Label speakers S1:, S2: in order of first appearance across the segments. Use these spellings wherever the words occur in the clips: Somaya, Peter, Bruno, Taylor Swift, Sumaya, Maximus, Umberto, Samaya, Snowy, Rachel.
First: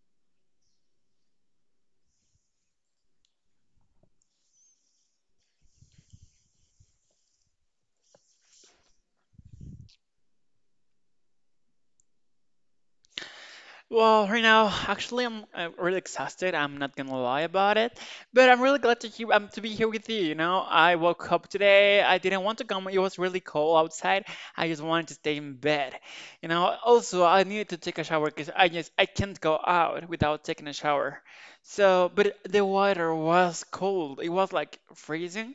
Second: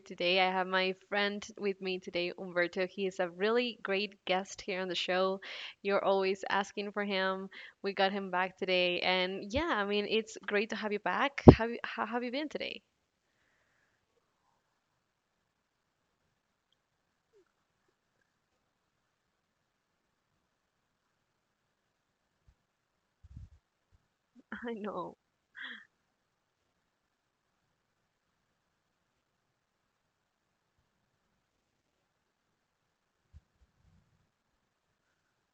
S1: today. I have my friend with me today, Umberto. He is a really great guest here on the show. You're always asking for him. We got him back today, and yeah, I mean, it's great to have you back. How have you been today?
S2: Well, right now, actually, I'm really exhausted. I'm not gonna lie about it, but I'm really glad to hear to be here with you. You know, I woke up today. I didn't want to come. It was really cold outside. I
S1: I
S2: just wanted to
S1: know,
S2: stay in bed. You know, also I needed to take a shower because I just I can't go out without taking a shower. So, but the water was cold. It was like freezing.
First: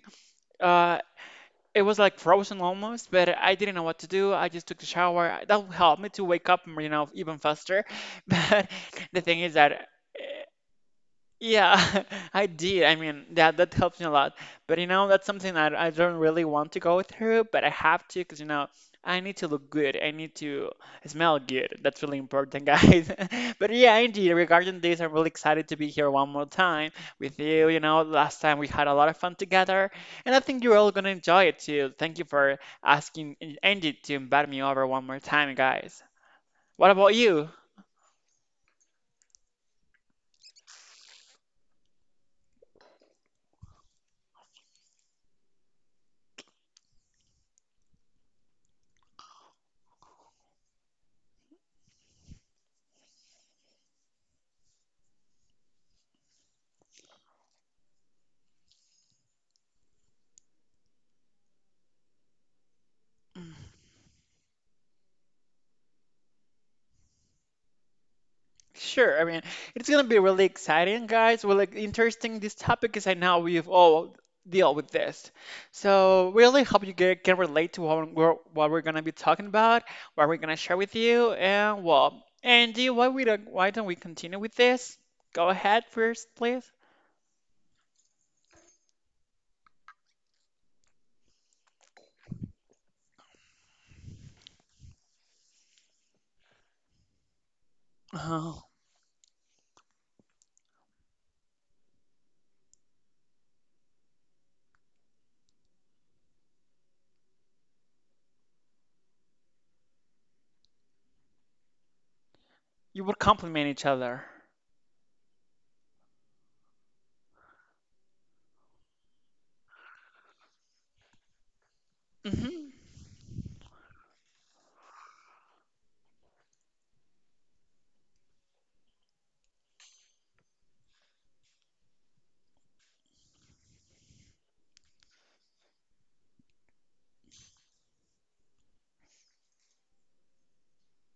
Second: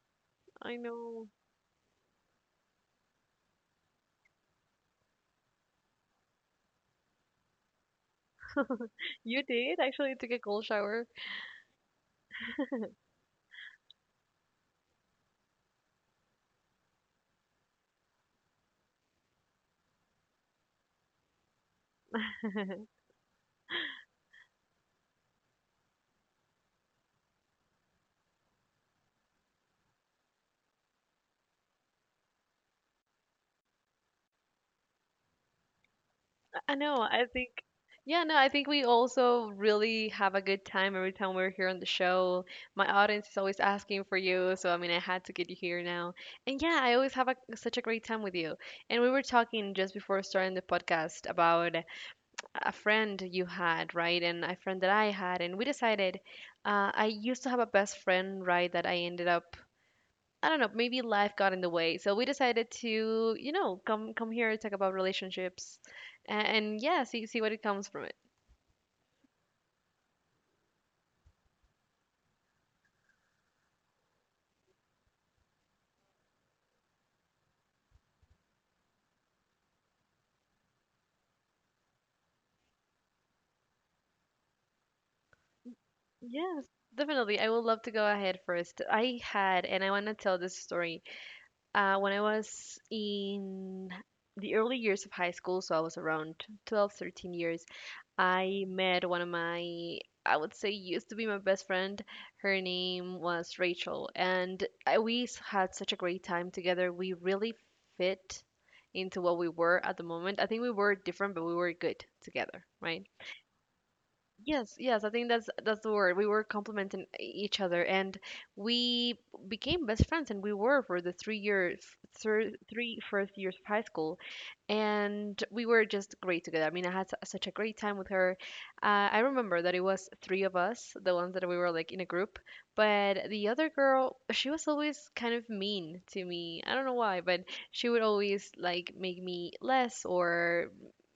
S1: I
S2: Uh,
S1: know.
S2: it was like frozen almost, but I didn't know what to do. I just took a shower. That helped me to wake up, you know, even faster. But the thing
S1: You
S2: is
S1: did
S2: that
S1: actually took a cold shower.
S2: yeah, I did. I mean, that helps me a lot. But you know, that's something that I don't really want to go through, but I have to because you know, I need to look good. I need to smell good. That's really important, guys. But yeah, indeed, regarding this, I'm really excited to be here one more time with you. You know, last time we had a lot of fun together, and I think you're all gonna enjoy it too. Thank you for asking Andy to invite me over one more time, guys.
S1: I
S2: What
S1: know.
S2: about you?
S1: No, I think we also really have a good time every time we're here on the show. My audience is always asking for you, so I mean, I had to get you here now. And yeah, I always have such a great time with you. And we were talking just before starting the podcast about a friend you had, right? And a friend that I had, and we decided I used to have a best friend, right, that I ended up I don't know, maybe life got in the way. So we decided to, come here talk about relationships and yeah, see what it comes from it.
S2: Sure. I mean, it's gonna be really exciting, guys. Well, like interesting this topic is, I know we've all deal with this. So really hope you can relate to what we're gonna be talking about, what we're gonna share with you, and well, Andy, why don't we continue with this? Go ahead first, please.
S1: Yes, definitely. I would love to go ahead first. I had, and I want to tell this story. When I was in the early years of high school, so I was around 12, 13 years,
S2: Oh,
S1: I met one of my, I would say, used to be my best friend. Her name was Rachel, and had such a great time together. We really fit into what we were at the moment. I think we were different, but we were good together,
S2: you
S1: right?
S2: would compliment each other.
S1: Yes, yes, I think that's the word. We were complementing each other, and we became best friends, and we were for the 3 years, thir
S2: Hmm.
S1: three first years of high school, and we were just great together. I mean, I had such a great time with her. I remember that it was three of us, the ones that we were like in a group, but the other girl, she was always kind of mean to me. I don't know why, but she would always like make me less or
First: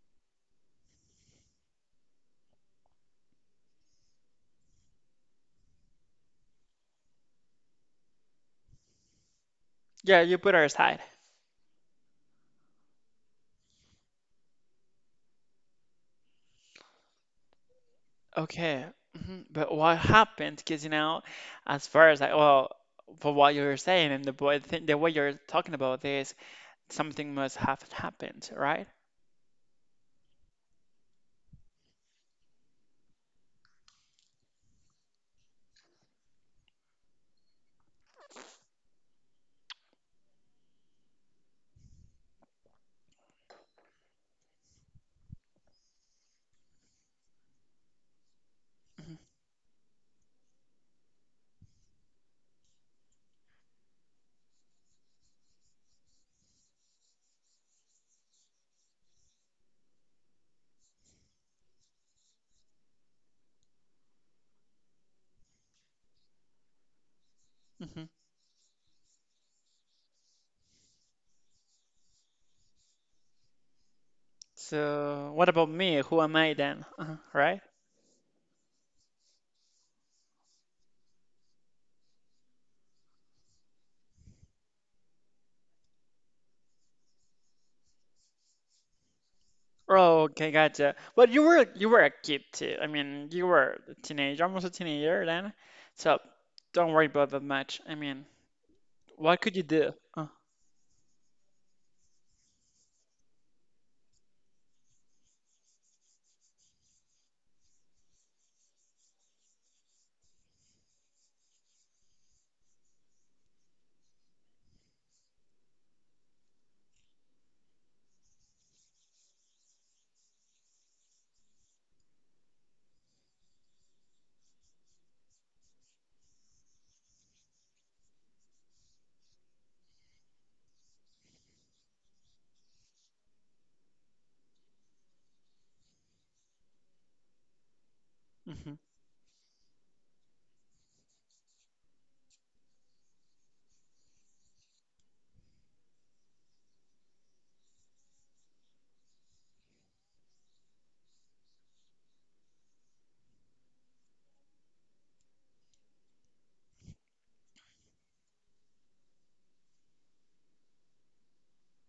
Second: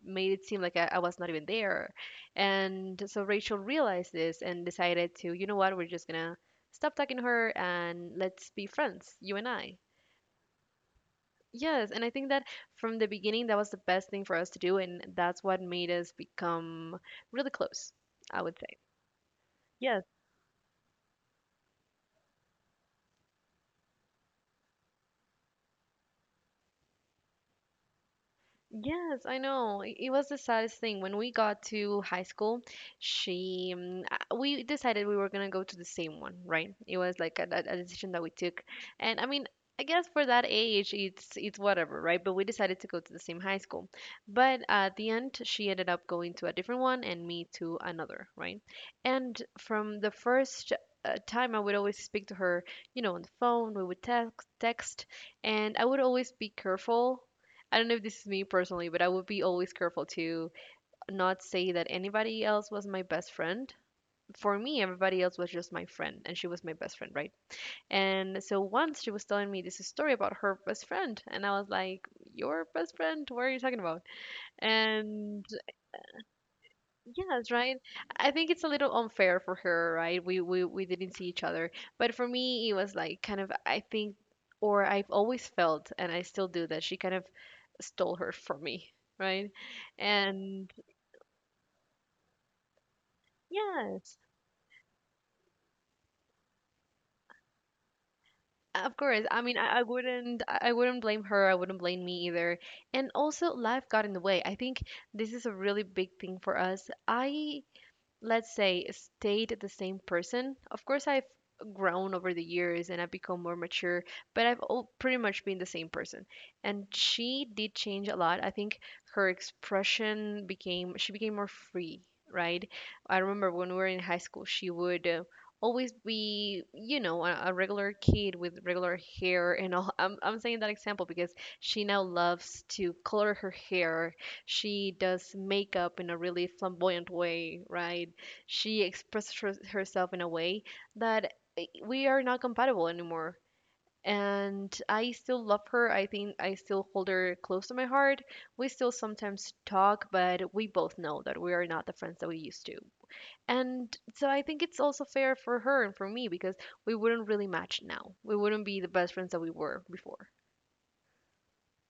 S1: made it seem like I was not even there, and so Rachel realized this and decided to, you know what, we're just gonna stop talking to her and let's be friends, you and I.
S2: Yeah, you put her aside.
S1: Yes, and I think that from the beginning, that was the best thing for us to do, and that's what made us become really close, I would say.
S2: Okay, mhm. But what
S1: Yes.
S2: happened? Because you know, as far as I well, for what you're saying and the boy thing, the way you're talking about this, something must have happened, right?
S1: Yes, I know. It was the saddest thing. When we got to high school, we decided we were gonna go to the same one, right? It was like a decision that we took. And I mean, I guess for that age, it's whatever, right? But we decided to go to the same high school. But at the end, she ended up going to a different one and me to another, right?
S2: Hmm.
S1: And from the first time, I would always speak to her, you know, on the phone, we would text, and I would always be careful I don't know if this is me personally, but I would be always careful to not say that anybody else was my best friend. For me, everybody else was just my friend, and she was my best friend, right?
S2: Hmm.
S1: And so once she was telling me this story about her best friend, and I was like, your best friend? What are you talking about?
S2: So
S1: And
S2: what about me? Who am I then?
S1: Yes,
S2: Right?
S1: right. I think it's a little unfair for her, right? We didn't see each other, but for me, it was like kind of I think, or I've always felt, and I still do that she kind of stole her from me, right?
S2: Oh, okay,
S1: And
S2: gotcha. But you were a kid too. I mean, you were a
S1: yes,
S2: teenager, almost a teenager then. So don't worry about that much. I mean,
S1: of course.
S2: what
S1: I
S2: could
S1: mean,
S2: you
S1: I
S2: do?
S1: wouldn't I wouldn't blame her. I wouldn't blame me either. And also, life got in the way. I think this is a really big thing for us. I, let's say, stayed the same person. Of course, I've grown over the years and I've become more mature, but I've all pretty much been the same person. And she did change a lot. I think she became more free, right? I remember when we were in high school, she would. Always be you know a regular kid with regular hair and all. I'm saying that example because she now loves to color her hair, she does makeup in a really flamboyant way, right?
S2: Mhm.
S1: She expresses herself in a way that we are not compatible anymore. And I still love her. I think I still hold her close to my heart. We still sometimes talk, but we both know that we are not the friends that we used to. And so I think it's also fair for her and for me because we wouldn't really match now. We wouldn't be the best friends that we were before.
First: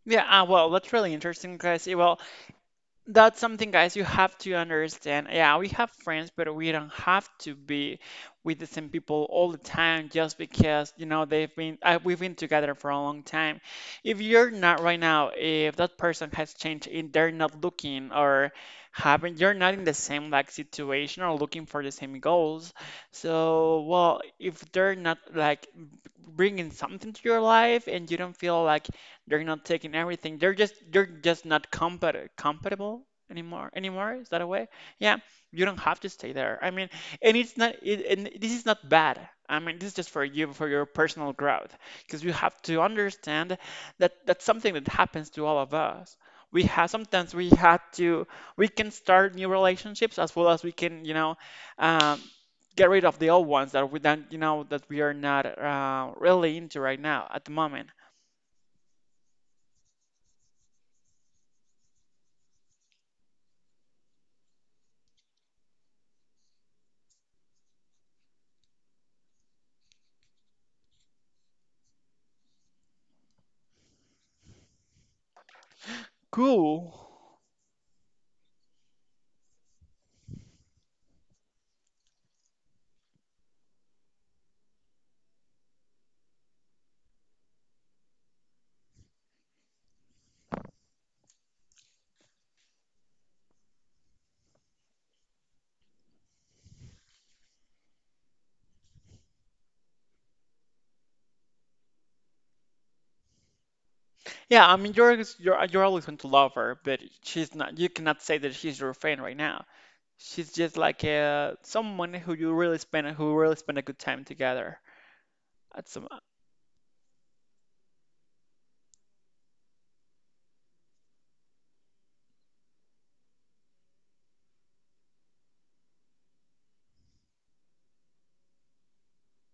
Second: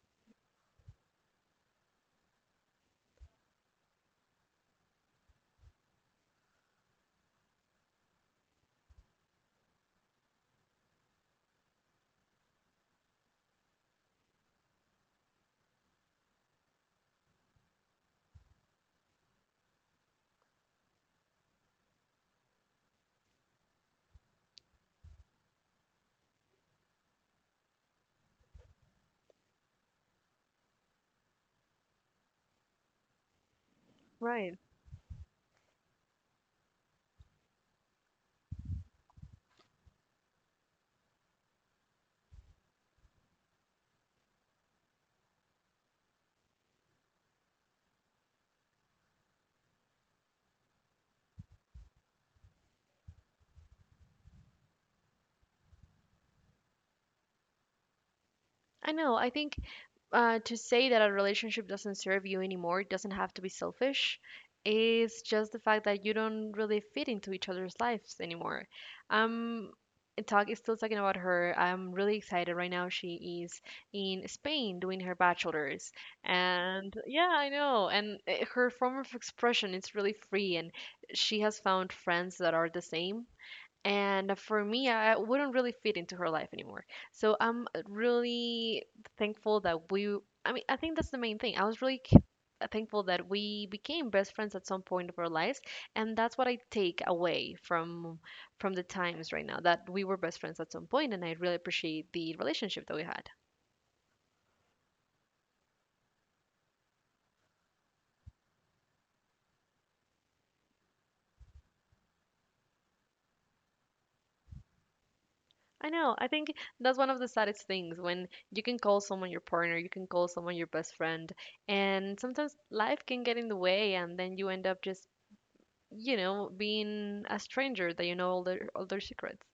S2: Yeah, well, that's really interesting, guys. Well, that's something, guys, you have to understand. Yeah, we have friends, but we don't have to be with the same people all the time just because, you know, we've been together for a long time. If you're not right now, if that person has changed and they're not you're not in the same like situation or looking for the same goals. So, well, if they're not like bringing something to your life and you don't feel like they're not taking everything. They're just not compatible anymore. Is that a
S1: Right.
S2: way? Yeah, you don't have to stay there. I mean, and this is not bad. I mean, this is just for you for your personal growth because you have to understand that that's something that happens to all of us. We have sometimes we had to we can start new relationships as well as we can, you know, um, get rid of the old ones that we don't, you know, that we are not really into right now at the moment.
S1: I know. I think to say that a relationship doesn't serve you anymore, it doesn't have to be selfish. It's just the fact that you don't really fit into each other's lives anymore. um Talk is still talking about her. I'm really excited right now. She is in Spain doing her bachelor's, and
S2: Cool.
S1: yeah, I know. And her form of expression is really free, and she has found friends that are the same, and for me I wouldn't really fit into her life anymore. So I'm really thankful that we, I mean, I think that's the main thing. I was really thankful that we became best friends at some point of our lives, and that's what I take away from the times right now that we were best friends at some point, and I really appreciate the relationship that we had.
S2: Yeah, I mean you're always going to love her, but she's not. You cannot say that she's your friend right now. She's just like someone who you really spend who really spend a good time together at
S1: I
S2: some.
S1: know. I think that's one of the saddest things, when you can call someone your partner, you can call someone your best friend, and sometimes life can get in the way, and then you end up just, you know, being a stranger that you know all their secrets.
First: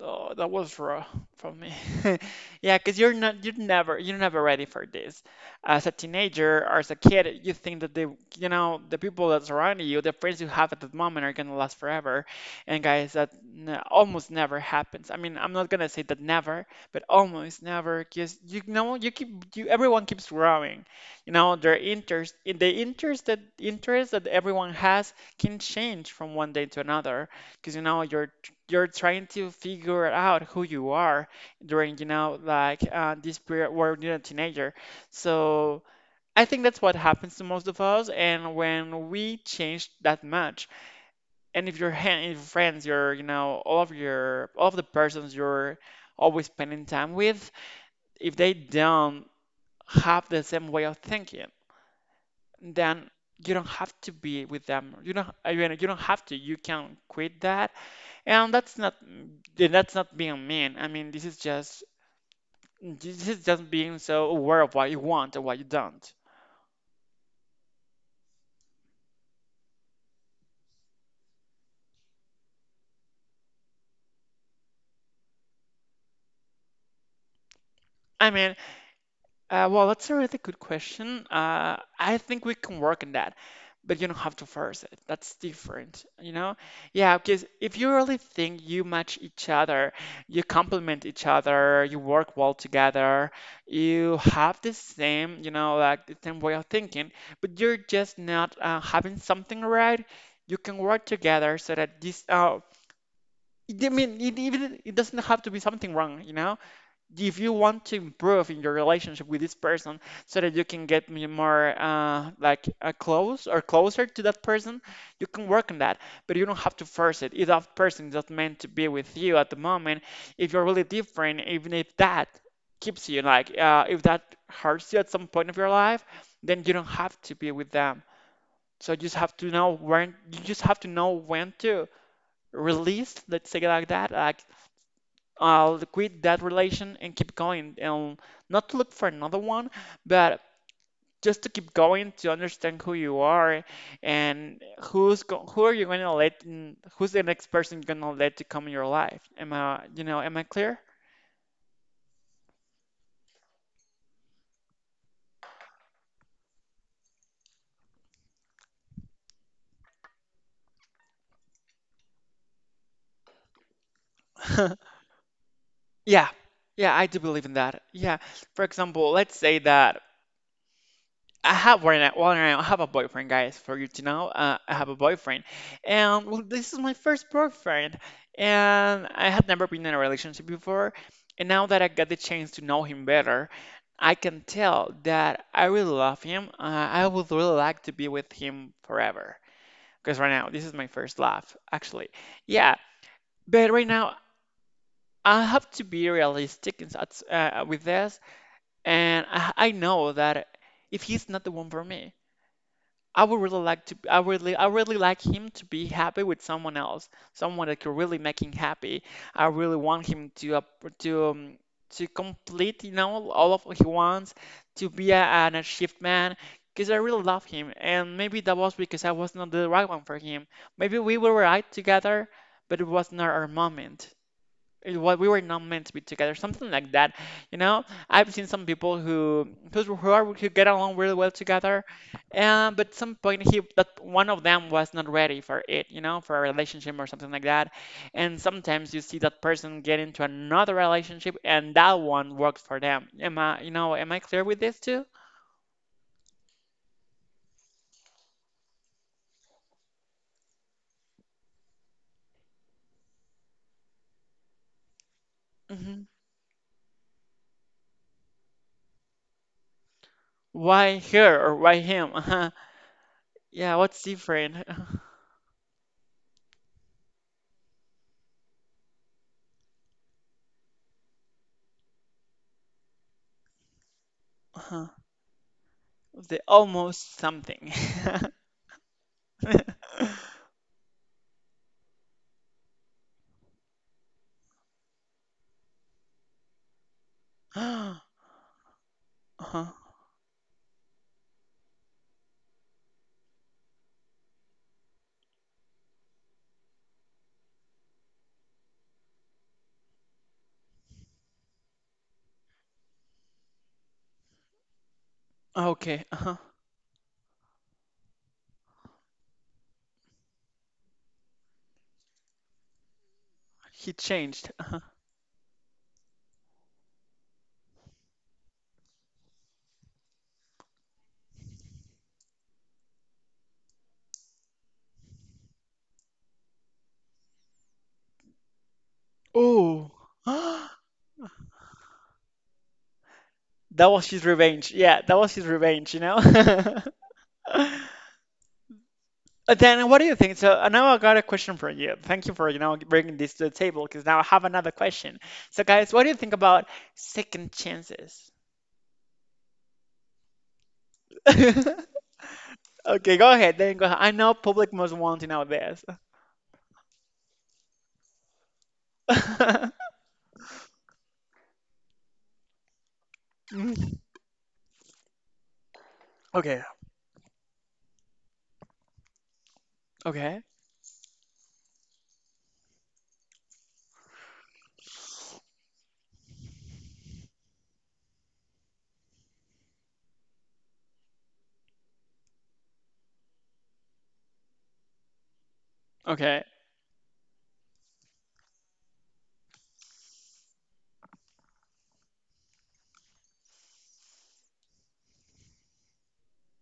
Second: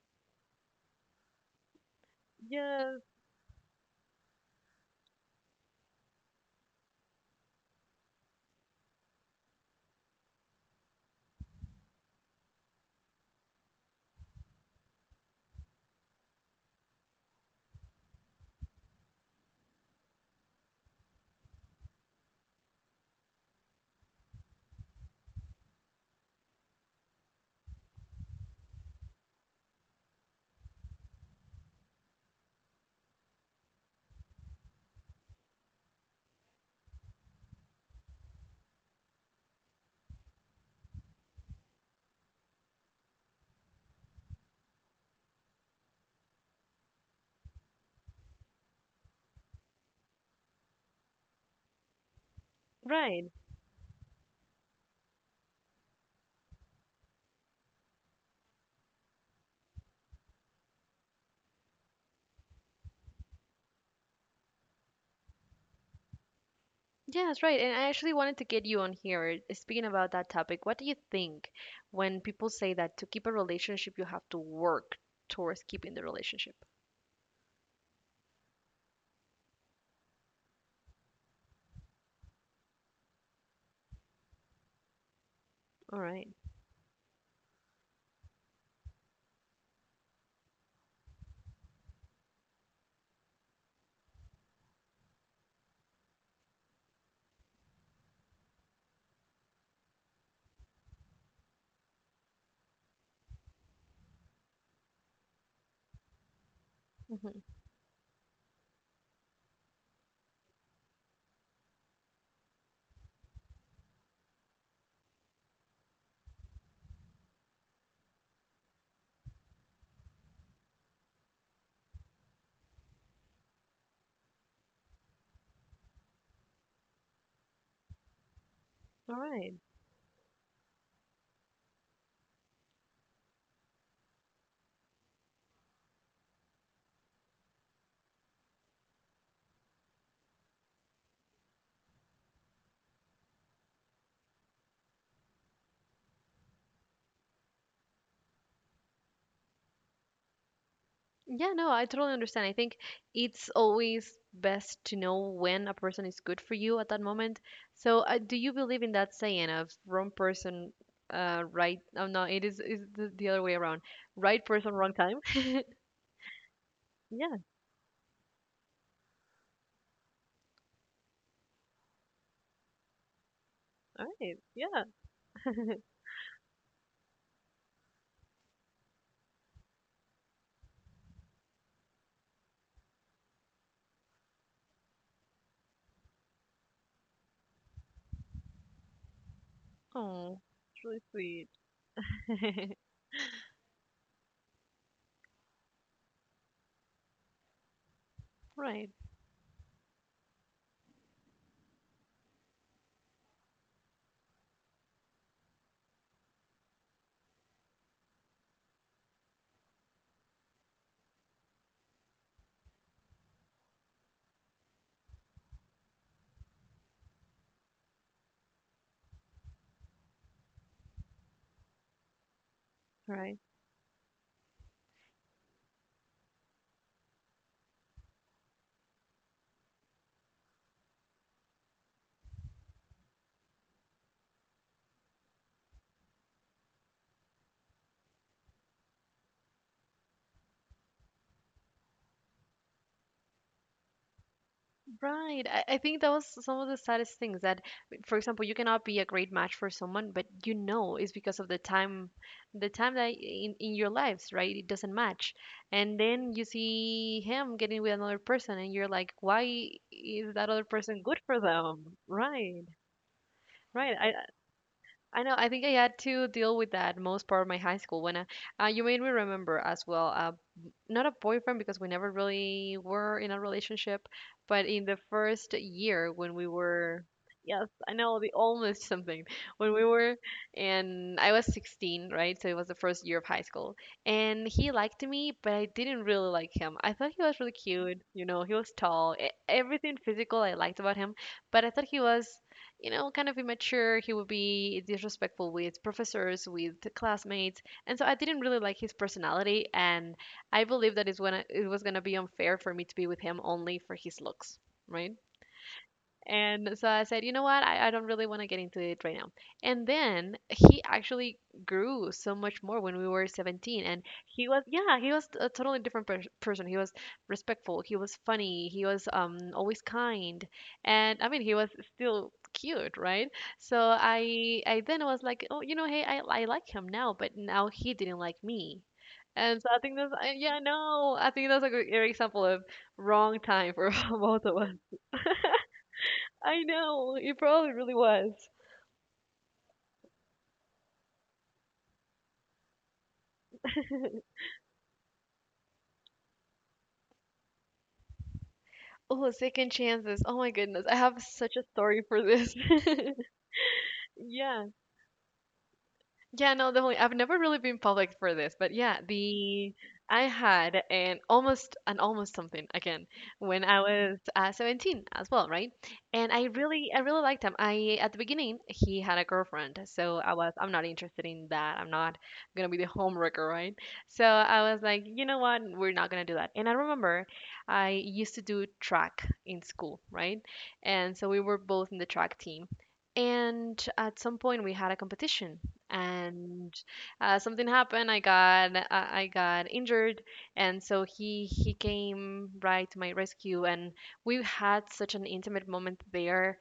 S2: Oh, that was raw from me. Yeah, because
S1: Yeah,
S2: you're never ready for this. As a teenager or as a kid, you think that the people that surround you, the friends you have at that moment are gonna last forever. And guys, that n almost never happens. I mean, I'm not gonna say that never, but almost never, because you know, you keep, you everyone keeps growing. You know, their interest, the interest that everyone has can change from one day to another because you know your you're trying to figure out who you are during, you know, like this period where you're a teenager. So I think that's what happens to most of us. And when we change that much, and if your hand, if your friends, your, you know, all of the persons you're always spending time with, if they don't have the same way of thinking, then
S1: right.
S2: you don't have to be with them. You don't, I mean, you don't have to. You can quit that and that's not being mean. I mean, this is just being so aware of what you want and what you don't.
S1: Yes, right. And I actually wanted to get you on here speaking about that topic. What do you think when people say that to keep a relationship, you have to work towards keeping the relationship?
S2: I mean, well, that's a really good question. I think we can work on that, but you don't have to force it. That's
S1: All
S2: different,
S1: right.
S2: you know? Yeah, because if you really think you match each other, you complement each other, you work well together, you have the same, you know, like the same way of thinking, but you're just not having something right, you can work together so that this, I mean, it doesn't have to be something wrong, you know? If
S1: Mhm.
S2: you want to improve in your relationship with this person so that you can get more close or closer to that person, you can work on that, but you don't have to force it. If that person is not meant to be with you at the moment, if you're really different, even if that keeps you like if that hurts you at some point of your life, then you don't have to be with them. So
S1: All right.
S2: you just have to know when to release, let's say it like that. Like I'll quit that relation and keep going and not to look for another one, but just to keep going to understand who you are and who are you going to let in, who's the next person you're going to let to come in your life. Am I, you know, am I clear?
S1: Yeah, no, I totally understand. I think it's always best to know when a person is good for you at that moment. So, do you believe in that saying of wrong person, uh, right? Oh no, it is the other way around. Right person, wrong time.
S2: Yeah. Yeah, I do
S1: Yeah.
S2: believe in that. Yeah. For example, let's say that I have right now, well, I don't have a boyfriend, guys, for you to
S1: All
S2: know.
S1: right.
S2: I
S1: Yeah.
S2: have a boyfriend. And well, this is my first boyfriend. And I had never been in a relationship before. And now that I got the chance to know him better, I can tell that I really love him. I would really like to be with him forever. Because right
S1: Oh,
S2: now, this is my
S1: it's really
S2: first love, actually.
S1: sweet.
S2: Yeah, but right now, I have to be realistic in, with this.
S1: Right.
S2: And I know that if he's not the one for me, I would really like to I really like him to be happy with someone else, someone that could really make him happy. I really want him to to um, to complete, you know, all of what he wants, to be a, an achieved man, because I really love him. And maybe that was because I was not the right one for him. Maybe we were right together, but it was not
S1: Right.
S2: our moment. It what we were not meant to be together, something like that. You know, I've seen some people who are, who get along really well together. And but some point, he that one of them was not ready for it, you know, for a relationship or something like that. And sometimes you see that person get into another relationship and that one works for them. Am I, you know, am I clear with this too?
S1: Right. I think that was some of the saddest things that, for example, you cannot be a great match for someone, but you know it's because of the time that in your lives, right? It doesn't match.
S2: Hmm.
S1: And then you see him getting with another person and you're like, why is that other
S2: Why
S1: person good
S2: her
S1: for
S2: or why
S1: them?
S2: him? Uh-huh.
S1: Right.
S2: Yeah,
S1: Right.
S2: what's different?
S1: I know. I think I had to deal with that most part of my high school when you made me remember as well. Not a boyfriend because we never really were in a relationship, but in
S2: Uh-huh.
S1: the first year when
S2: The
S1: we
S2: almost
S1: were, yes,
S2: something.
S1: I know the almost something, when we were, and I was 16, right? So it was the first year of high school. And he liked me, but I didn't really like him. I thought he was really cute, you know, he was tall,
S2: Uh-huh.
S1: everything physical I liked about him, but I thought he was. You know, kind of immature. He would be disrespectful with professors, with classmates, and so I didn't really like his personality, and I believe that it was gonna be unfair for me to be with him only for his looks, right?
S2: Oh, okay. Uh-huh.
S1: And so I said, you know what? I don't really want to get into it right now. And then he actually grew so much more when we were 17.
S2: He
S1: And he
S2: changed.
S1: was,
S2: Uh-huh.
S1: yeah, he was a totally different person. He was respectful. He was funny. He was always kind. And I mean, he was still cute, right? So I then was like, oh, you know, hey, I like him now, but now he didn't like me. And so I
S2: Oh.
S1: think that's, yeah, no, I think that's a great example of wrong time
S2: That
S1: for
S2: was his
S1: both of
S2: revenge.
S1: us.
S2: Yeah, that was his revenge, you know?
S1: I know. It probably
S2: Uh,
S1: really was.
S2: then what do you think? So now I got a question for you. Thank you for, you know, bringing this to the table because now I have another question. So guys, what do you think about second chances?
S1: Oh, second chances. Oh my goodness. I have such a story for this.
S2: Okay, go ahead. Then go ahead. I know
S1: Yeah.
S2: public must want to know this.
S1: Yeah, no, definitely. I've never really been public for this, but yeah, the I had an almost something again when I was 17 as well, right? And I
S2: Okay.
S1: really I really liked him. I At the beginning he had a girlfriend, so
S2: Okay.
S1: I'm not interested in that. I'm not gonna be the homewrecker, right? So I was like, you know what? We're not gonna do that. And I remember I used to do track in school, right? And so we were both in the track team. And at some point, we had a competition
S2: Okay.
S1: and something happened. I got injured, and so he came right to my rescue, and we had such an intimate moment there.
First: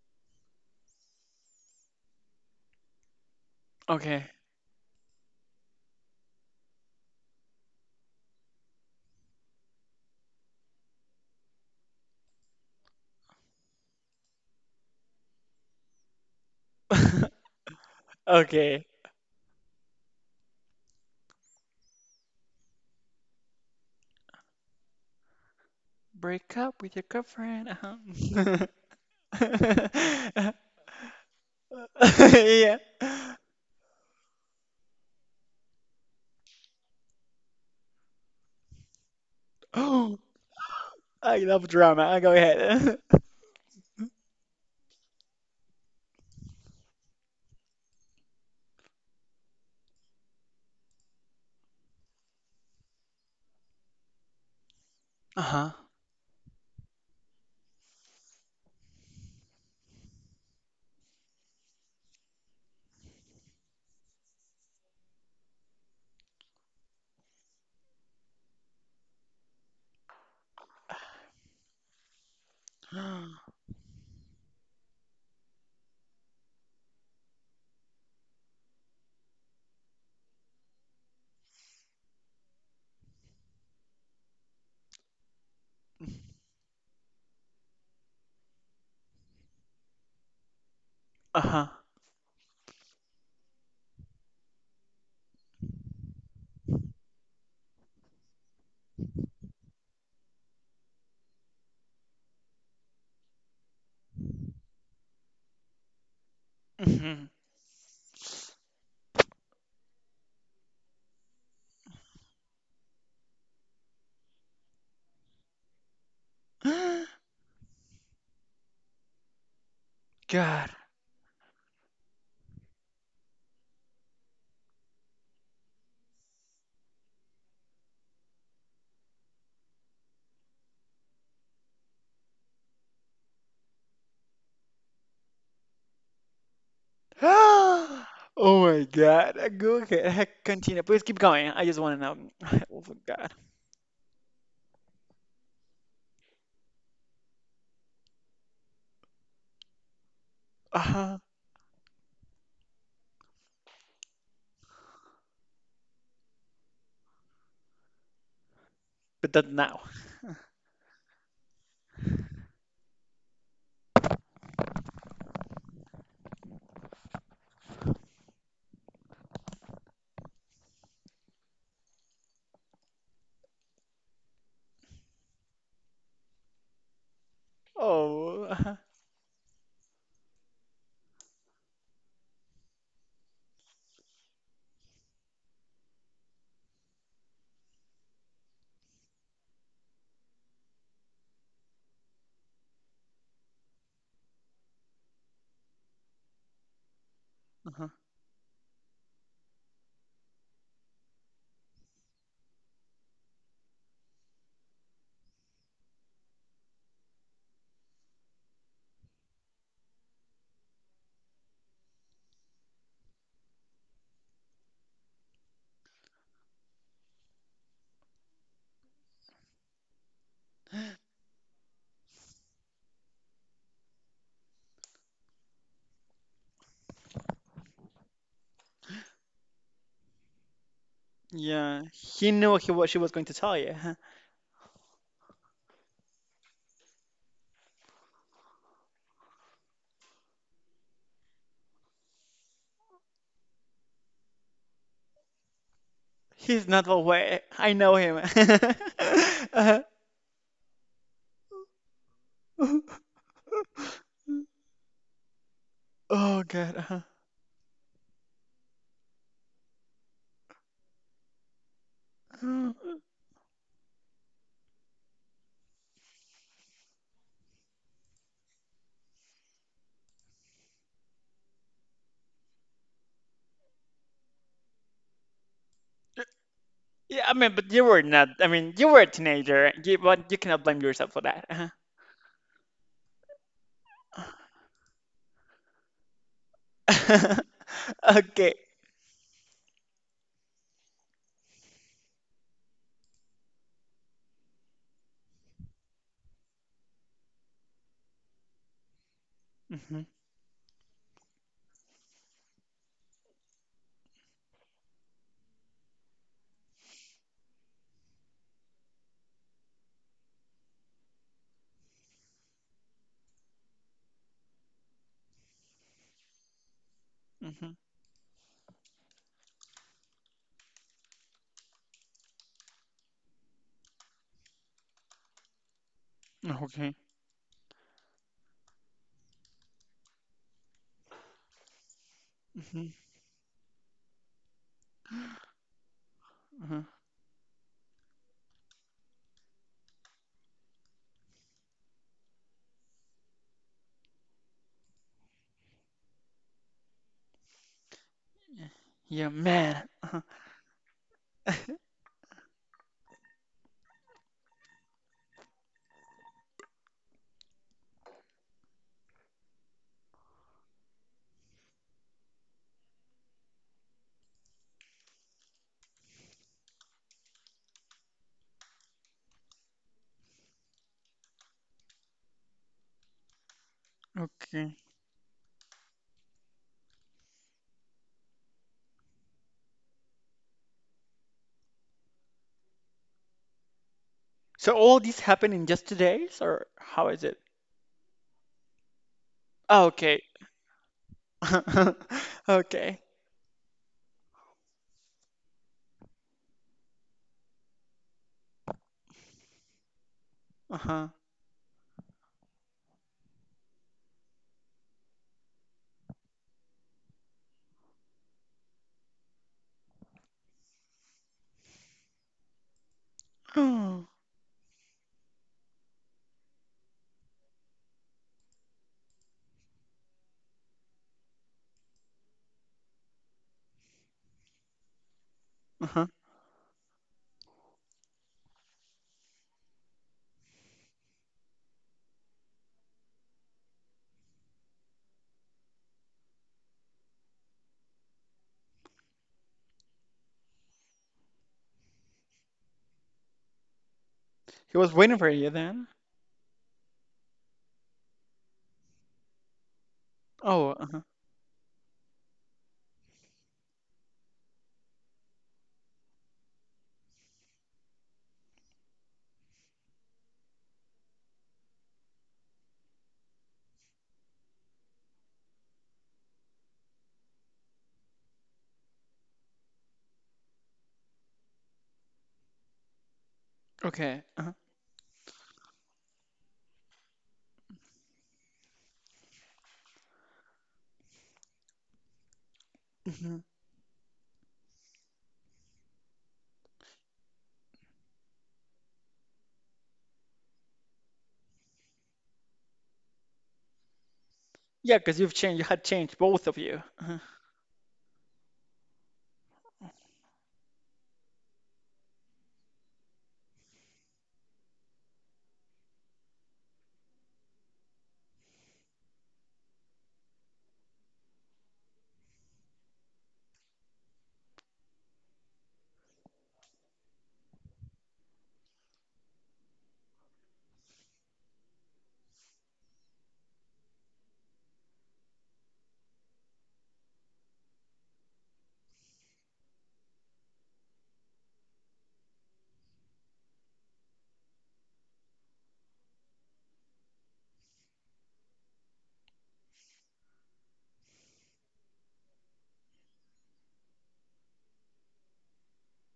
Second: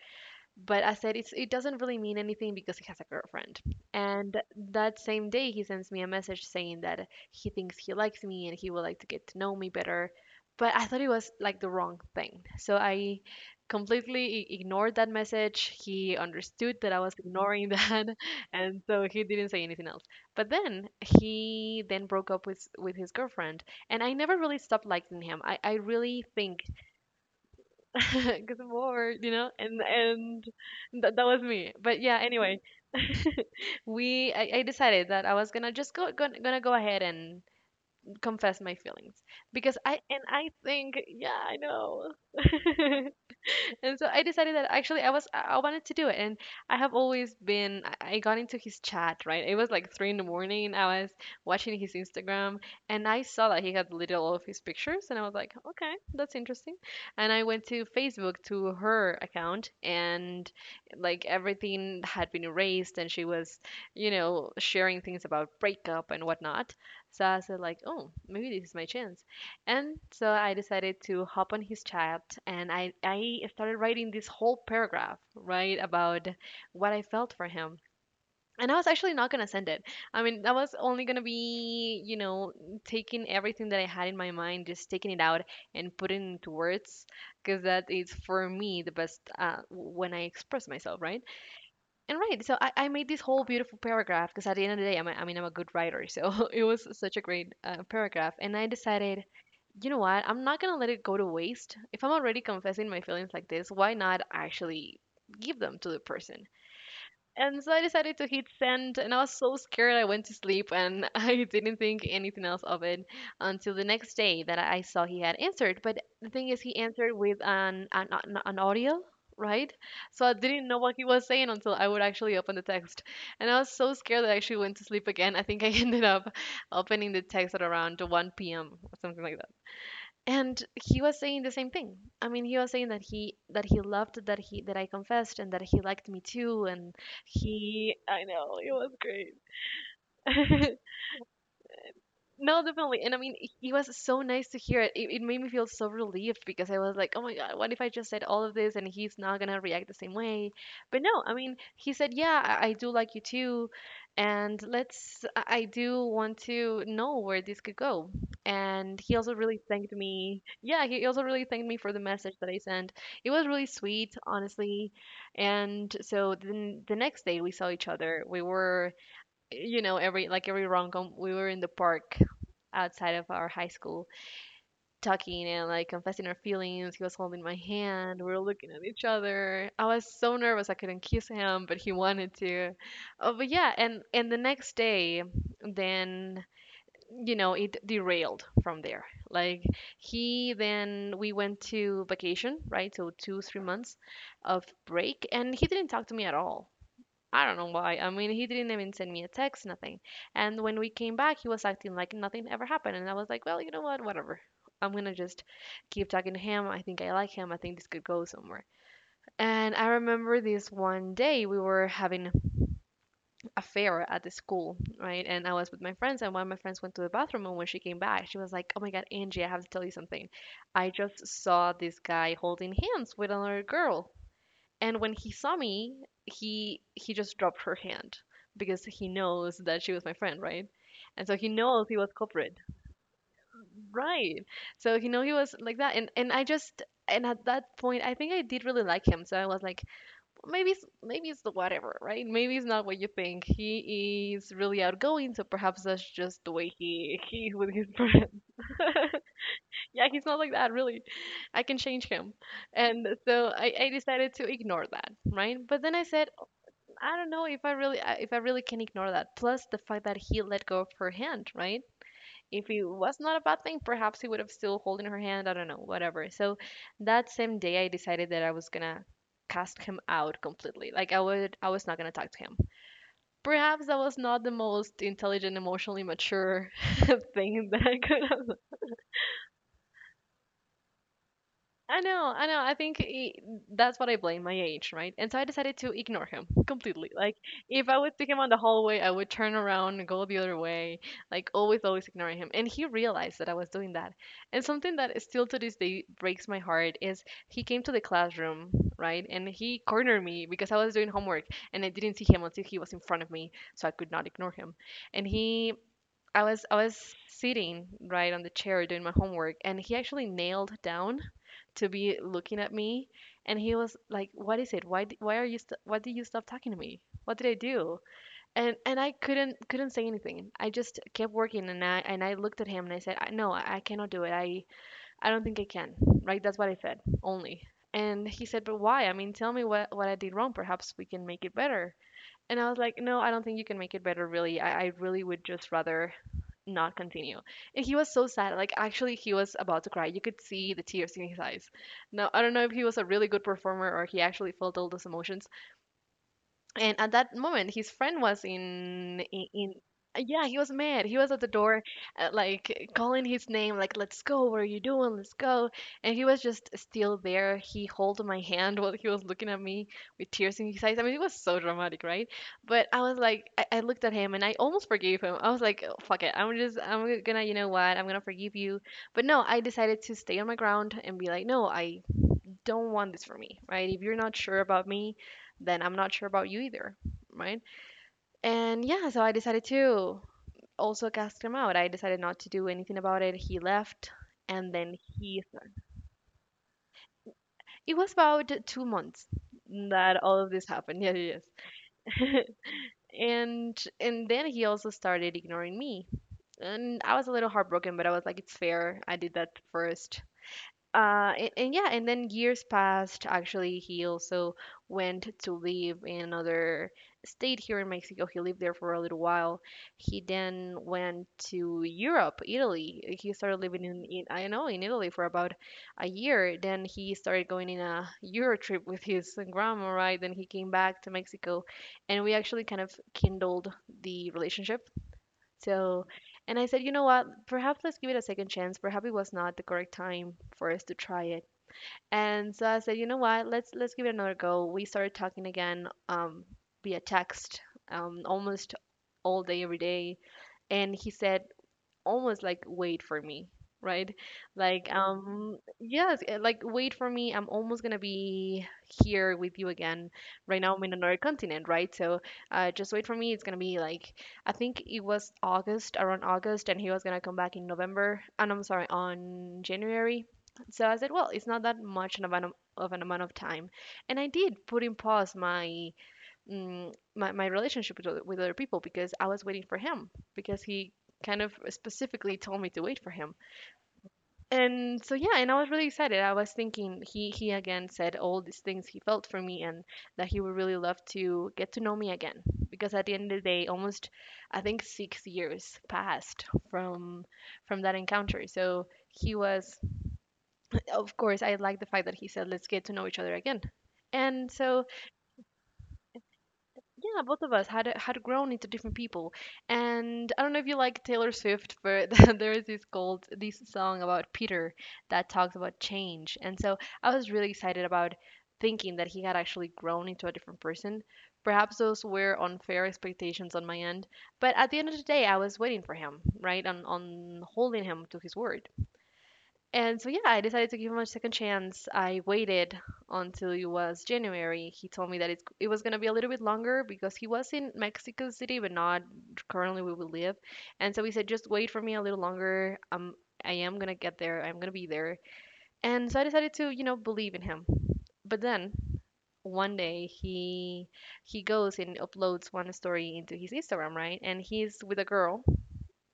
S1: But I said it doesn't really mean anything because he has a girlfriend.
S2: Okay.
S1: And that same day he sends me a message saying that he thinks he likes me and he would like to get to know me better. But I thought it was like the wrong thing. So I completely ignored that message. He understood that I was ignoring that and
S2: Okay.
S1: so he didn't say anything else. But then he then broke up with his girlfriend, and I never really stopped liking him. I really
S2: Break
S1: think
S2: up with your girlfriend.
S1: because
S2: Uh-huh.
S1: I'm bored, and and that that was me. But yeah, anyway,
S2: Yeah.
S1: I decided that I was gonna just go ahead and confess my feelings because I
S2: Oh,
S1: and I think yeah
S2: I
S1: I
S2: love drama.
S1: know
S2: I go ahead.
S1: and so I decided that actually I was I wanted to do it. And I have always been I got into his chat, right? It was like three in the morning. I was watching his Instagram, and I saw that he had deleted all of his pictures, and I was like,
S2: Uh-huh.
S1: okay, that's interesting. And I went to Facebook to her account, and like everything had been erased, and she was, you know, sharing things about breakup and whatnot. So I said like, oh, maybe this is my chance. And so I decided to hop on his chat, and I started writing this whole paragraph, right, about what I felt for him. And I was actually not gonna send it. I mean, I was only gonna be, you know, taking everything that I had in my mind, just taking it out and putting it into words, because that is for me the best when I express myself, right?
S2: Uh-huh.
S1: And right, so I made this whole beautiful paragraph because at the end of the day I mean, I'm a good writer, so it was such a great paragraph. And I decided, you know what, I'm not gonna let it go to waste. If I'm already confessing my feelings like this, why not actually give them to the person?
S2: Mhm.
S1: And so I decided to hit send, and I was so scared I went to sleep and I didn't think anything else of it until the next day that I saw he had answered. But the thing is, he answered with an audio, right? So I didn't
S2: God.
S1: know what he was saying until I would actually open the text. And I was so scared that I actually went to sleep again. I think I ended up opening the text at around 1 p.m. or something like, and he was saying the same thing. I mean, he was saying that he loved that he that I confessed and that he liked me too. And he I know
S2: Oh
S1: it
S2: my
S1: was great.
S2: God. Go ahead. Continue. Please keep going. I just want to know.
S1: No,
S2: Oh
S1: definitely. And I
S2: God.
S1: mean, it was so nice to hear it. It made me feel so relieved, because I was like, oh my God, what if I just said all of this and he's not going to react the same way? But
S2: Uh-huh.
S1: no, I mean, he said, yeah, I do like you too. And let's, I do want to know where this could go. And he
S2: But
S1: also
S2: not
S1: really
S2: now.
S1: thanked me. Yeah, he also really thanked me for the message that I sent. It was really sweet, honestly. And so then the next day we saw each other. We were, you know, every like every rom-com, we were in the park outside of our high school talking and like confessing our feelings. He was holding my hand. We were
S2: Oh.
S1: looking
S2: Uh-huh.
S1: at each other. I was so nervous I couldn't kiss him, but he wanted to. Oh, but yeah, and the next day, then, you know, it derailed from there. Like, he then we went to vacation, right? So 2 3 months of break, and he didn't talk to me at all. I don't know
S2: Uh-huh.
S1: why. I mean, he didn't even send me a text, nothing. And when we came back, he was acting like nothing ever happened. And I was like, well, you know what? Whatever. I'm gonna just keep talking to him. I think I like him. I think this could go somewhere. And I remember this one day we were having a fair at the school, right? And I was with my friends, and one of my friends went to the bathroom. And when she came back, she was like, oh my God, Angie, I have to tell you something. I just saw this guy holding hands with another girl. And when he saw me, he just dropped her hand because he knows that she was my friend, right? And so he
S2: Yeah.
S1: knows he was
S2: He knew
S1: culprit.
S2: he what she was going to tell you. Huh?
S1: Right. So he know he was like that, and I just, and at that point I think I did really like him. So I was like, maybe it's the whatever, right? Maybe it's not what you think. He is really outgoing, so perhaps that's just the
S2: He's
S1: way
S2: not the
S1: he
S2: way.
S1: he is
S2: I
S1: with his
S2: know him.
S1: friends.
S2: Uh-huh.
S1: Yeah, he's not like that really. I can change him. And so I decided to ignore that, right? But then I said,
S2: Oh God. Uh-huh.
S1: I don't know if I really I- if I really can ignore that. Plus the fact that he let go of her hand, right? If it was not a bad thing, perhaps he would have still holding her hand. I don't know, whatever. So that same day, I decided that I was gonna cast him out completely. I was not gonna talk to him. Perhaps that was not the most intelligent, emotionally mature
S2: Yeah, I mean, but
S1: thing
S2: you
S1: that I
S2: were
S1: could
S2: not. I
S1: have.
S2: mean, you were a teenager, but you cannot blame yourself for that. Uh-huh.
S1: I know, I know. I think I That's what I blame, my age, right? And so I decided to ignore him completely. Like, if I would see him on
S2: Okay.
S1: the hallway, I would turn around and go the other way. Like, always ignoring him. And he realized that I was doing that. And something that is still to this day breaks my heart is he came to the classroom, right? And he
S2: Mm-hmm.
S1: cornered me because I was doing homework, and I didn't see him until he was in front of me, so I could not ignore him. And he. I was sitting right on the chair doing my homework, and he actually nailed down to be looking at me. And he was like, what is it, why are you why did you stop talking to me, what did I
S2: Mm-hmm.
S1: do? And I couldn't couldn't say anything. I just kept working, and I looked at him and I said, No, I cannot do it. I don't think I can." Right, that's what I
S2: Okay.
S1: said only. And he said, but why, I mean tell me what I did wrong, perhaps we can make it better. And I was
S2: Mm-hmm.
S1: like, no, I don't think you can make it better, really. I really would just rather
S2: Uh-huh.
S1: not continue. And he was so sad. Like, actually, he was about to cry. You could see the tears in his eyes. Now, I don't know if he was a really good performer or he actually felt all those emotions, and at that moment his friend was
S2: Yeah, Yeah,
S1: in
S2: man. Uh-huh.
S1: yeah, he was mad, he was at the door, like calling his name like, let's go, what are you doing, let's go. And he was just still there. He held my hand while he was looking at me with tears in his eyes. I mean, it was so dramatic, right? But I was like, I looked at him and I almost forgave him. I was like, "Oh, fuck it, I'm gonna, you know what, I'm gonna forgive you." But no, I decided to stay on my ground and be like, no, I don't want this for me, right? If you're not sure
S2: Okay.
S1: about me, then I'm not sure about you either, right? And yeah, so I decided to also cast him out. I decided not to do anything about it. He left,
S2: So
S1: and
S2: all
S1: then
S2: this
S1: he.
S2: happened in
S1: started.
S2: just 2 days, or how is it?
S1: It was about 2 months
S2: Oh, okay.
S1: that all of this happened. Yeah, yes.
S2: Okay.
S1: And then he also started ignoring me, and I was a little heartbroken, but I was like, it's fair. I did that first.
S2: Uh-huh.
S1: And yeah, and then years passed. Actually, he also went to live in another state here in Mexico. He lived there for a little while. He then went to Europe, Italy. He started living
S2: Uh-huh.
S1: in, I don't know, in Italy for about a year. Then he started going in a euro trip with his grandma, right? Then he came back to Mexico, and we actually kind of kindled the relationship. So, and I said, you know what? Perhaps let's give it a second chance. Perhaps it was not the correct time for us to try it. And so I said, you know what? Let's give it another go. We started talking again, via text, almost all day every day. And he said, almost like, wait for me, right?
S2: He was
S1: Like,
S2: waiting for you then.
S1: yes, like, wait for me. I'm almost gonna be here with you again. Right
S2: Oh,
S1: now I'm in
S2: uh-huh.
S1: another continent, right? So just wait for me. It's gonna be like, I think it was August, around August, and he was gonna come back in November. And I'm sorry, on January. So I said, well, it's not that much of an amount of time, and I did put in pause my my relationship with other people, because I was waiting for him, because he kind of specifically told me to wait for him.
S2: Okay. Uh-huh.
S1: And so, yeah, and I was really excited. I was thinking, he again said all these things he felt for me, and that he would really love to get to know me again, because at the end
S2: Hmm.
S1: of the day, almost, I think 6 years passed from from that encounter. So he was, of course, I like the fact that he said let's get to know each other again. And so,
S2: Yeah, because you've changed. You had changed, both of you. Uh-huh.
S1: yeah, both of us had had grown into different people, and I don't know if you like Taylor Swift, but there is this song about Peter that talks about change, and so I was really excited about thinking that he had actually grown into a different person. Perhaps those were unfair expectations on my end, but at the end of the day, I was waiting for him, right, on holding him to his word. And so, yeah, I decided to give him a second chance. I waited until it was January. He told me that it was going to be a little bit longer because he was in Mexico City, but not currently where we live. And so he said, just wait for me a little longer. I am going to get there. I'm going to be there. And so I decided to, you know, believe in him. But then one day he goes and uploads one story into his Instagram, right? And he's with a girl,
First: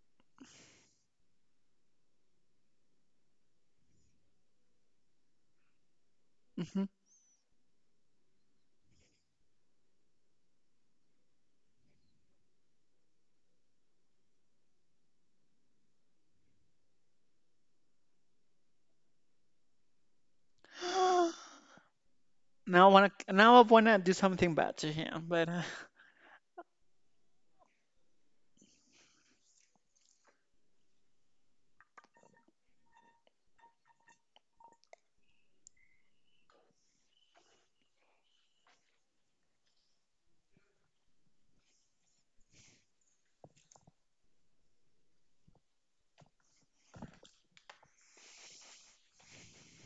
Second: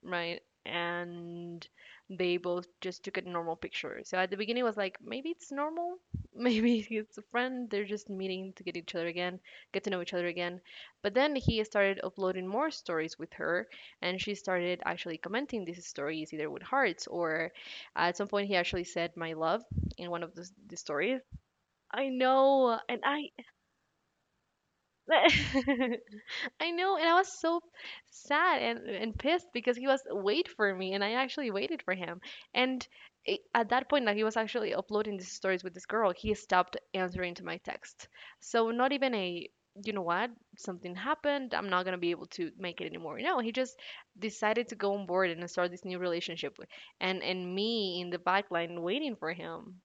S1: right? And they both just took a normal picture. So at the beginning, it was like, maybe it's normal,
S2: Mm-hmm.
S1: maybe it's a friend. They're just meeting to get each other again, get to know each other again. But then he started uploading more stories with her, and she started actually commenting these stories either with hearts, or at some point he actually said "my love" in one of the stories. I know. And
S2: Now I want to do something bad to him,
S1: I
S2: but
S1: I know, and I was so sad and pissed because he was, wait for me, and I actually waited for him. And at that point, that he was actually uploading these stories with this girl, he stopped answering to my text. So not even a, you know what, something happened, I'm not gonna be able to make it anymore. No, he just decided to go on board and start this new relationship, with, and me in the back line waiting for him.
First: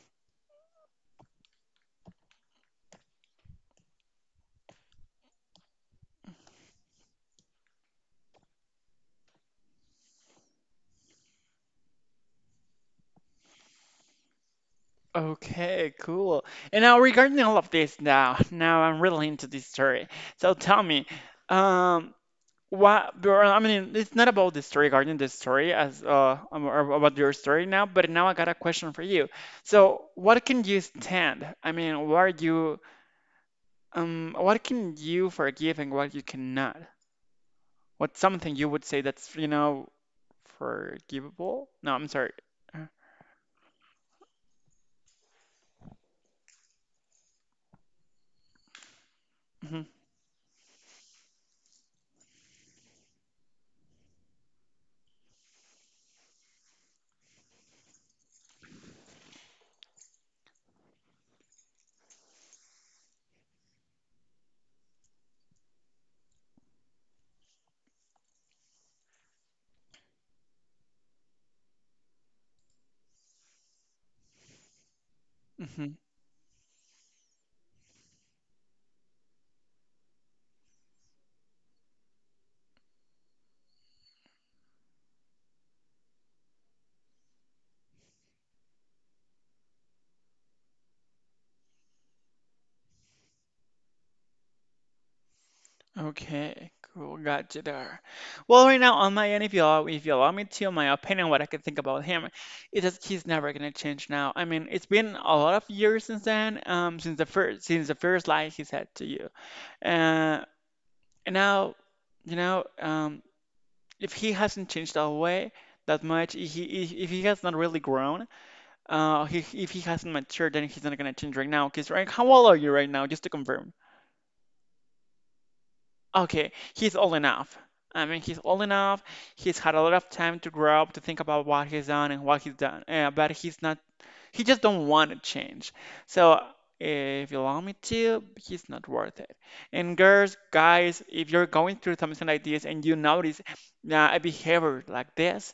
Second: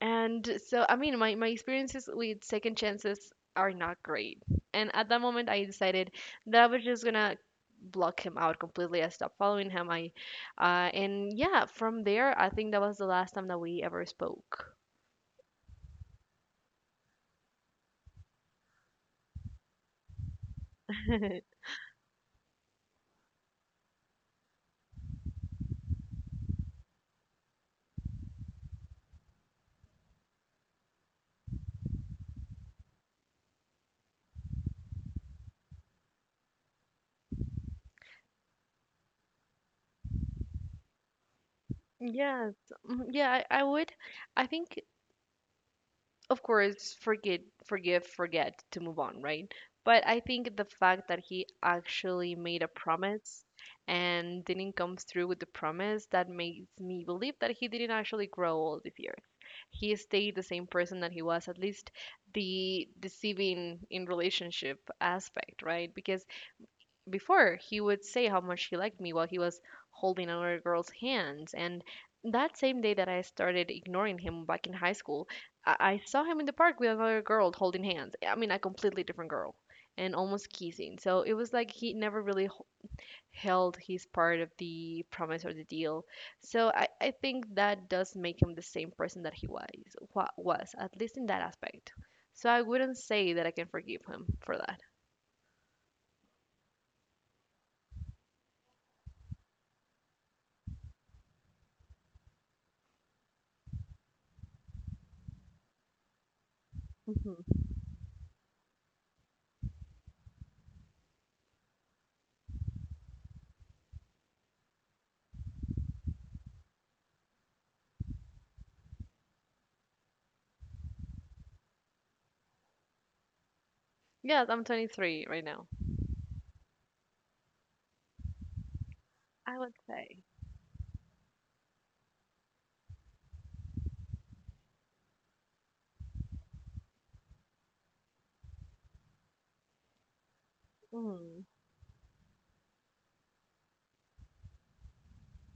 S1: And so, I mean, my experiences with second chances are not great. And at that moment, I decided that I was just gonna block him out completely. I stopped following him. And yeah, from there, I think that was the last time that we ever spoke.
S2: okay, cool. And now regarding all of this now I'm really into this story. So tell me, um, what? Bro, I mean, it's not about the story, regarding the story as or about your story now, but now I got a question for you. So what can you stand? I mean, what can you forgive and what you cannot? What's something you would say that's, you know, forgivable? No, I'm sorry.
S1: Yes,
S2: Uh,
S1: mhm, yeah, I would. I think, of course, forget forgive, forget, to move on, right?
S2: Mm-hmm,
S1: But I think the fact that he actually made a promise and didn't come through with the promise, that makes me believe that he didn't actually grow all the years. He stayed the same person that he was, at least the deceiving in relationship aspect, right? Because before he would say how much he liked me while he was holding another girl's hands, and that same day that I started ignoring him back in high school, i,
S2: mm-hmm.
S1: I saw him in the park with another girl holding hands. I mean, a completely different girl, and almost kissing. So it was like he never really held his part of the promise or the deal. So I think that does make him the same person that he was was, at least in that aspect. So I wouldn't say that I can forgive him for that.
S2: Okay, cool. Got you there. Well, right now on my end, if you allow me to, my opinion, what I can think about him is that he's never gonna change now. I mean, it's been a lot of years since then,
S1: hmm
S2: since the first lie he said to you, uh, and now, you know, if he hasn't changed that way that much, if he has not really grown, if he hasn't matured, then he's not gonna change right now. Cause right, how old are you right now? Just to confirm.
S1: yes, I'm 23 right now.
S2: Okay, he's old enough. I mean, he's old enough.
S1: I
S2: He's
S1: would
S2: had a lot of
S1: say.
S2: time to grow up, to think about what he's done and what he's done. But he's not. He just don't want to change. So if you allow me to, he's not worth it. And girls, guys, if
S1: Mm,
S2: you're going through something like this and you notice a behavior like this,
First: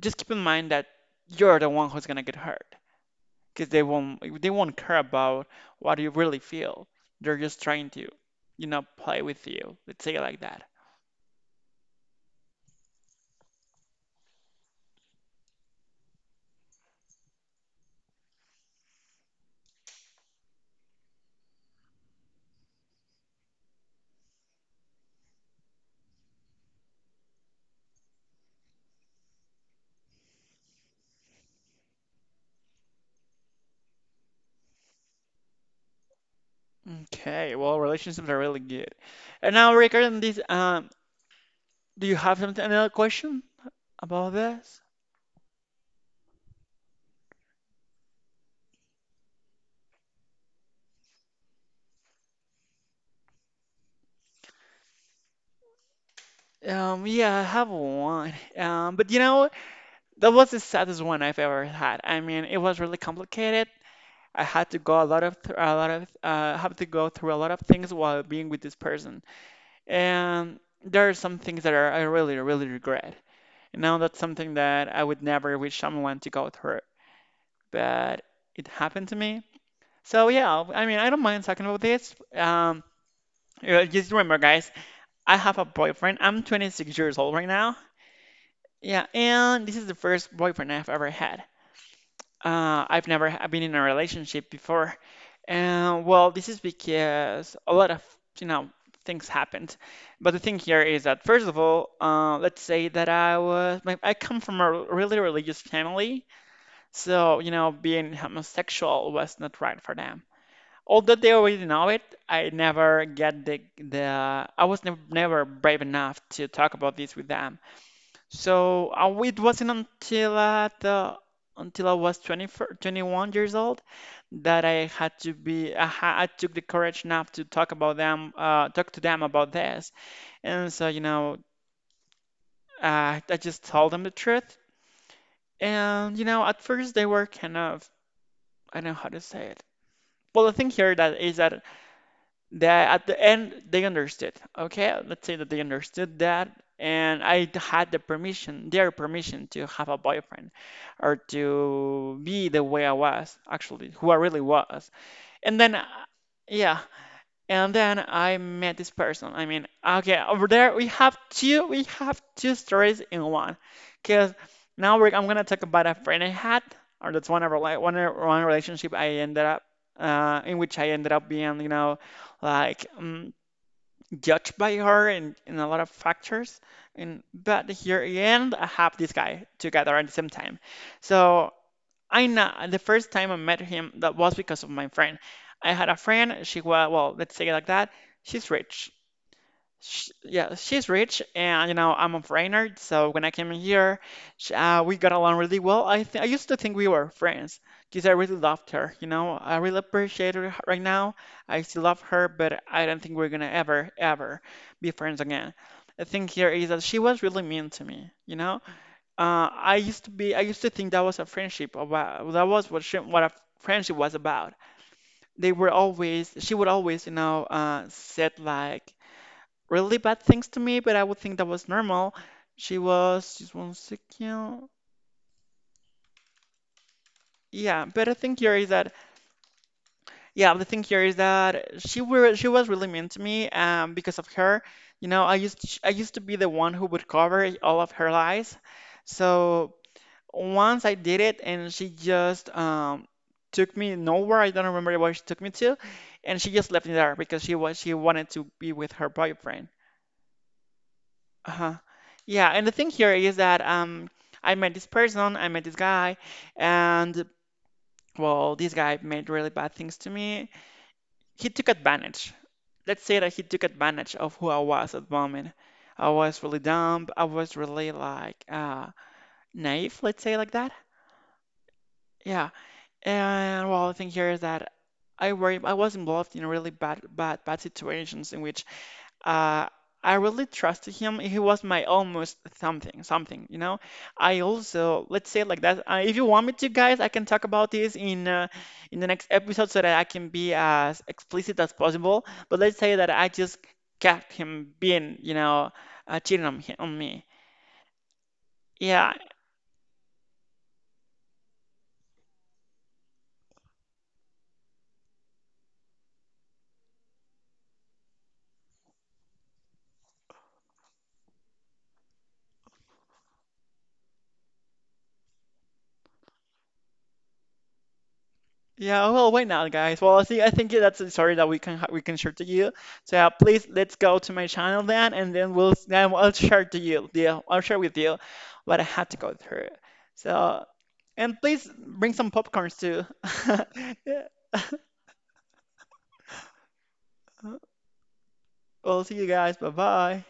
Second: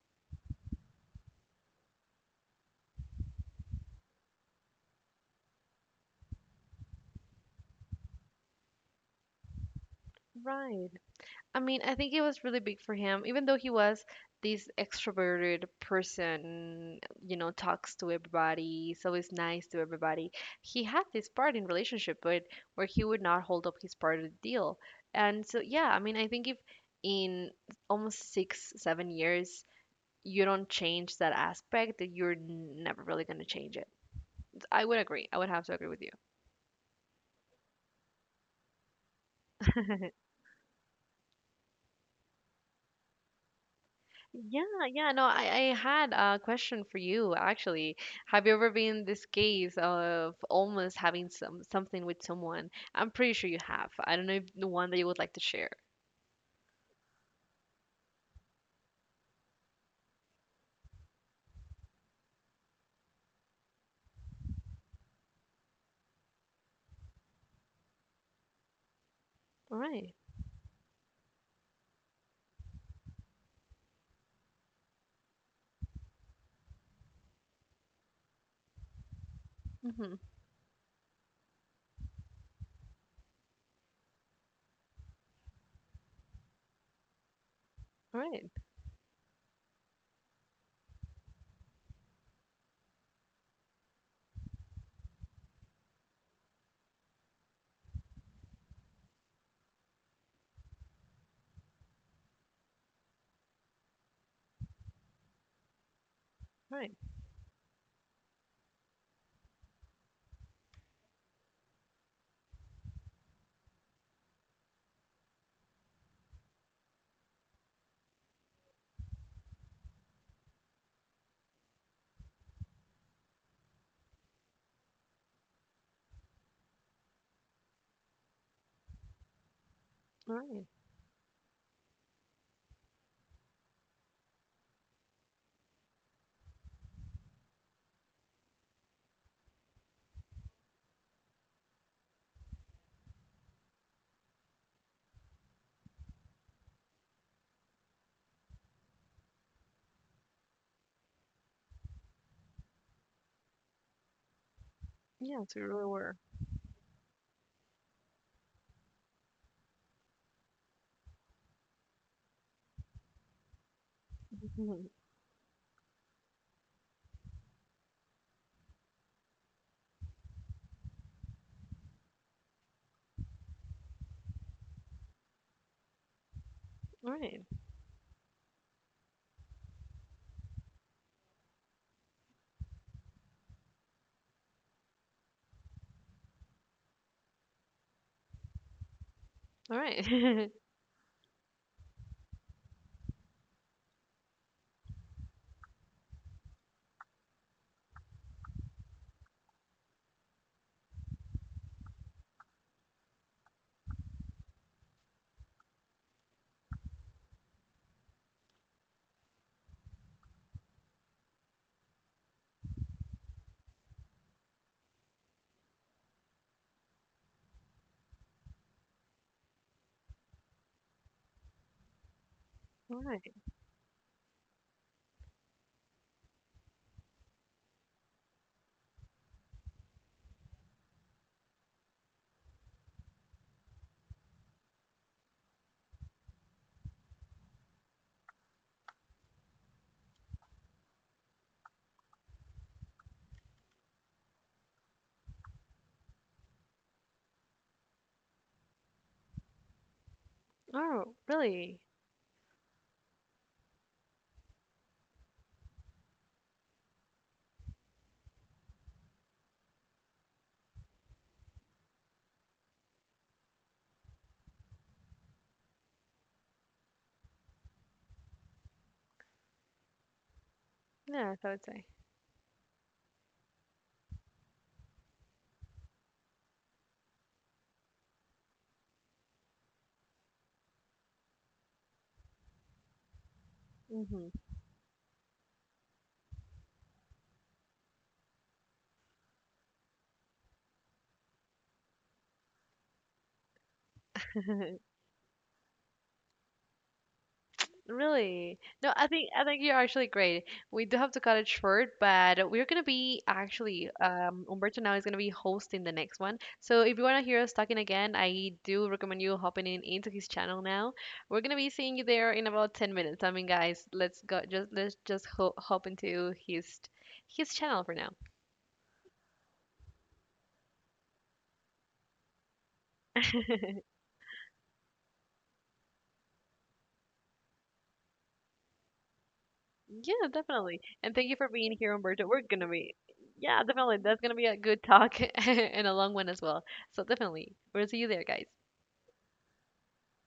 S2: just keep in mind that you're the one who's gonna get hurt, because they won't care about what you really feel. They're just trying to, you know, play with you. Let's say it like that.
S1: right. I mean, I think it was really big for him, even though he was this extroverted person, you know, talks to everybody, so is nice to everybody. He had this part in relationship, but where he would not hold up his part of the deal. And so, yeah, I mean, I think if in almost 6, 7 years, you don't change that aspect, that you're never really going to change it. I would agree. I would have to agree with you.
S2: Okay, well, relationships are really good. And now regarding this, do you have something another question about
S1: Yeah,
S2: this?
S1: yeah, no, I had a question for you actually. Have you ever been in this case of almost having something with someone? I'm pretty sure you have. I don't know if the one that you would like to share.
S2: Yeah, I have one. But you know, that was the saddest one I've ever had. I mean, it was really complicated. I had to go a lot of have to go through a lot of things while being with this person.
S1: All right.
S2: And there are some things that are, I really, really regret. You know, that's something that I would never wish someone to go through, but it happened to me.
S1: Mm-hmm.
S2: So yeah, I mean, I don't mind talking about this. Yeah, just remember, guys, I have a boyfriend. I'm 26 years old right now.
S1: All right.
S2: Yeah, and this is the first boyfriend I've ever had. I've never been in a relationship before. And well, this is because a lot of, you know, things happened. But the thing here is that first of all, let's say that I come from a really religious family,
S1: All right.
S2: so you know, being homosexual was not right for them. Although they already know it, I never get the I was never never brave enough to talk about this with them. So it wasn't until at the until I was 20, 21 years old, that I had to be I, ha- I took the courage enough to talk to them about this.
S1: All right.
S2: And so you know I just told them the truth. And you know at first they were kind of, I don't know how to say it. Well, the thing here that is that that at the end they understood. Okay, let's say that they understood that, and I had their permission to have a boyfriend or to be the way I was, actually, who I really was.
S1: Yeah,
S2: And
S1: so you
S2: then,
S1: really were.
S2: yeah, and then I met this person. I mean, okay, over there we have two stories in one. Because
S1: Mhm.
S2: now I'm gonna talk about a friend I had, or that's one of one relationship I ended up in which I ended up being, you know, like judged by her in a lot of factors.
S1: All
S2: And
S1: right.
S2: but here again, I have this guy together at the same time. So I know the first time I met him, that was because of my friend. I had a friend, she was, well, let's say it like that, she's rich.
S1: All right.
S2: Sh Yeah, she's rich, and you know, I'm a foreigner, so when I came here, sh we got along really well. I used to think we were friends because I really loved her, you know, I really appreciate right now. I still love her, but I don't think we're gonna ever, ever be friends again. The thing here is that she was really mean to me, you know. I used to think that was a friendship about, that was what a friendship was about. She would always, you know, said like really bad things to me, but I would think that was normal. She
S1: All right.
S2: was just one second. Yeah, but I think here is that, yeah, the thing here is that she was really mean to me, because of her. You know, I used to be the one who would cover all of her lies. So once I did it, and she just took me nowhere. I don't remember where she took me to, and she just left me there because she wanted to be with her boyfriend.
S1: Oh,
S2: Uh-huh.
S1: really?
S2: Yeah, and the thing here is that I met this guy, and well, this guy made really bad things to me. He took advantage. Let's say that he took advantage of who I was at the moment. I was really dumb. I was really like naive, let's say like that.
S1: Yeah, I would say.
S2: Yeah. And well, the thing here is that I was involved in really bad situations in which uh I really trusted him. He was my almost something, you know.
S1: Mm-hmm.
S2: I also let's say it like that. If you want me to, guys, I can talk about this in the next episode so that I can be as explicit as possible. But let's say that I just kept him being, you know, cheating on me.
S1: Really? No, I
S2: Yeah,
S1: think I think you're actually great. We do have to cut it short, but we're gonna be actually, Umberto now is gonna be hosting the next one. So if you wanna hear us talking again, I do recommend you hopping in into his channel now. We're gonna be seeing you there in about 10 minutes. I mean, guys, let's just ho hop into his channel for now.
S2: Yeah, well, why not, guys? Well, I think that's a story that we can we can share to you. So yeah, please let's go to my channel then, and then we'll then I'll share to you. Yeah, I'll share with you what I had to go through.
S1: Yeah,
S2: So
S1: definitely. And thank
S2: and
S1: you for
S2: please
S1: being here,
S2: bring
S1: Umberto.
S2: some
S1: We're gonna
S2: popcorns
S1: be,
S2: too.
S1: yeah, definitely. That's
S2: Yeah.
S1: gonna be a good talk and a long one as well. So definitely, we'll see you there, guys.
S2: Well, see you guys. Bye bye.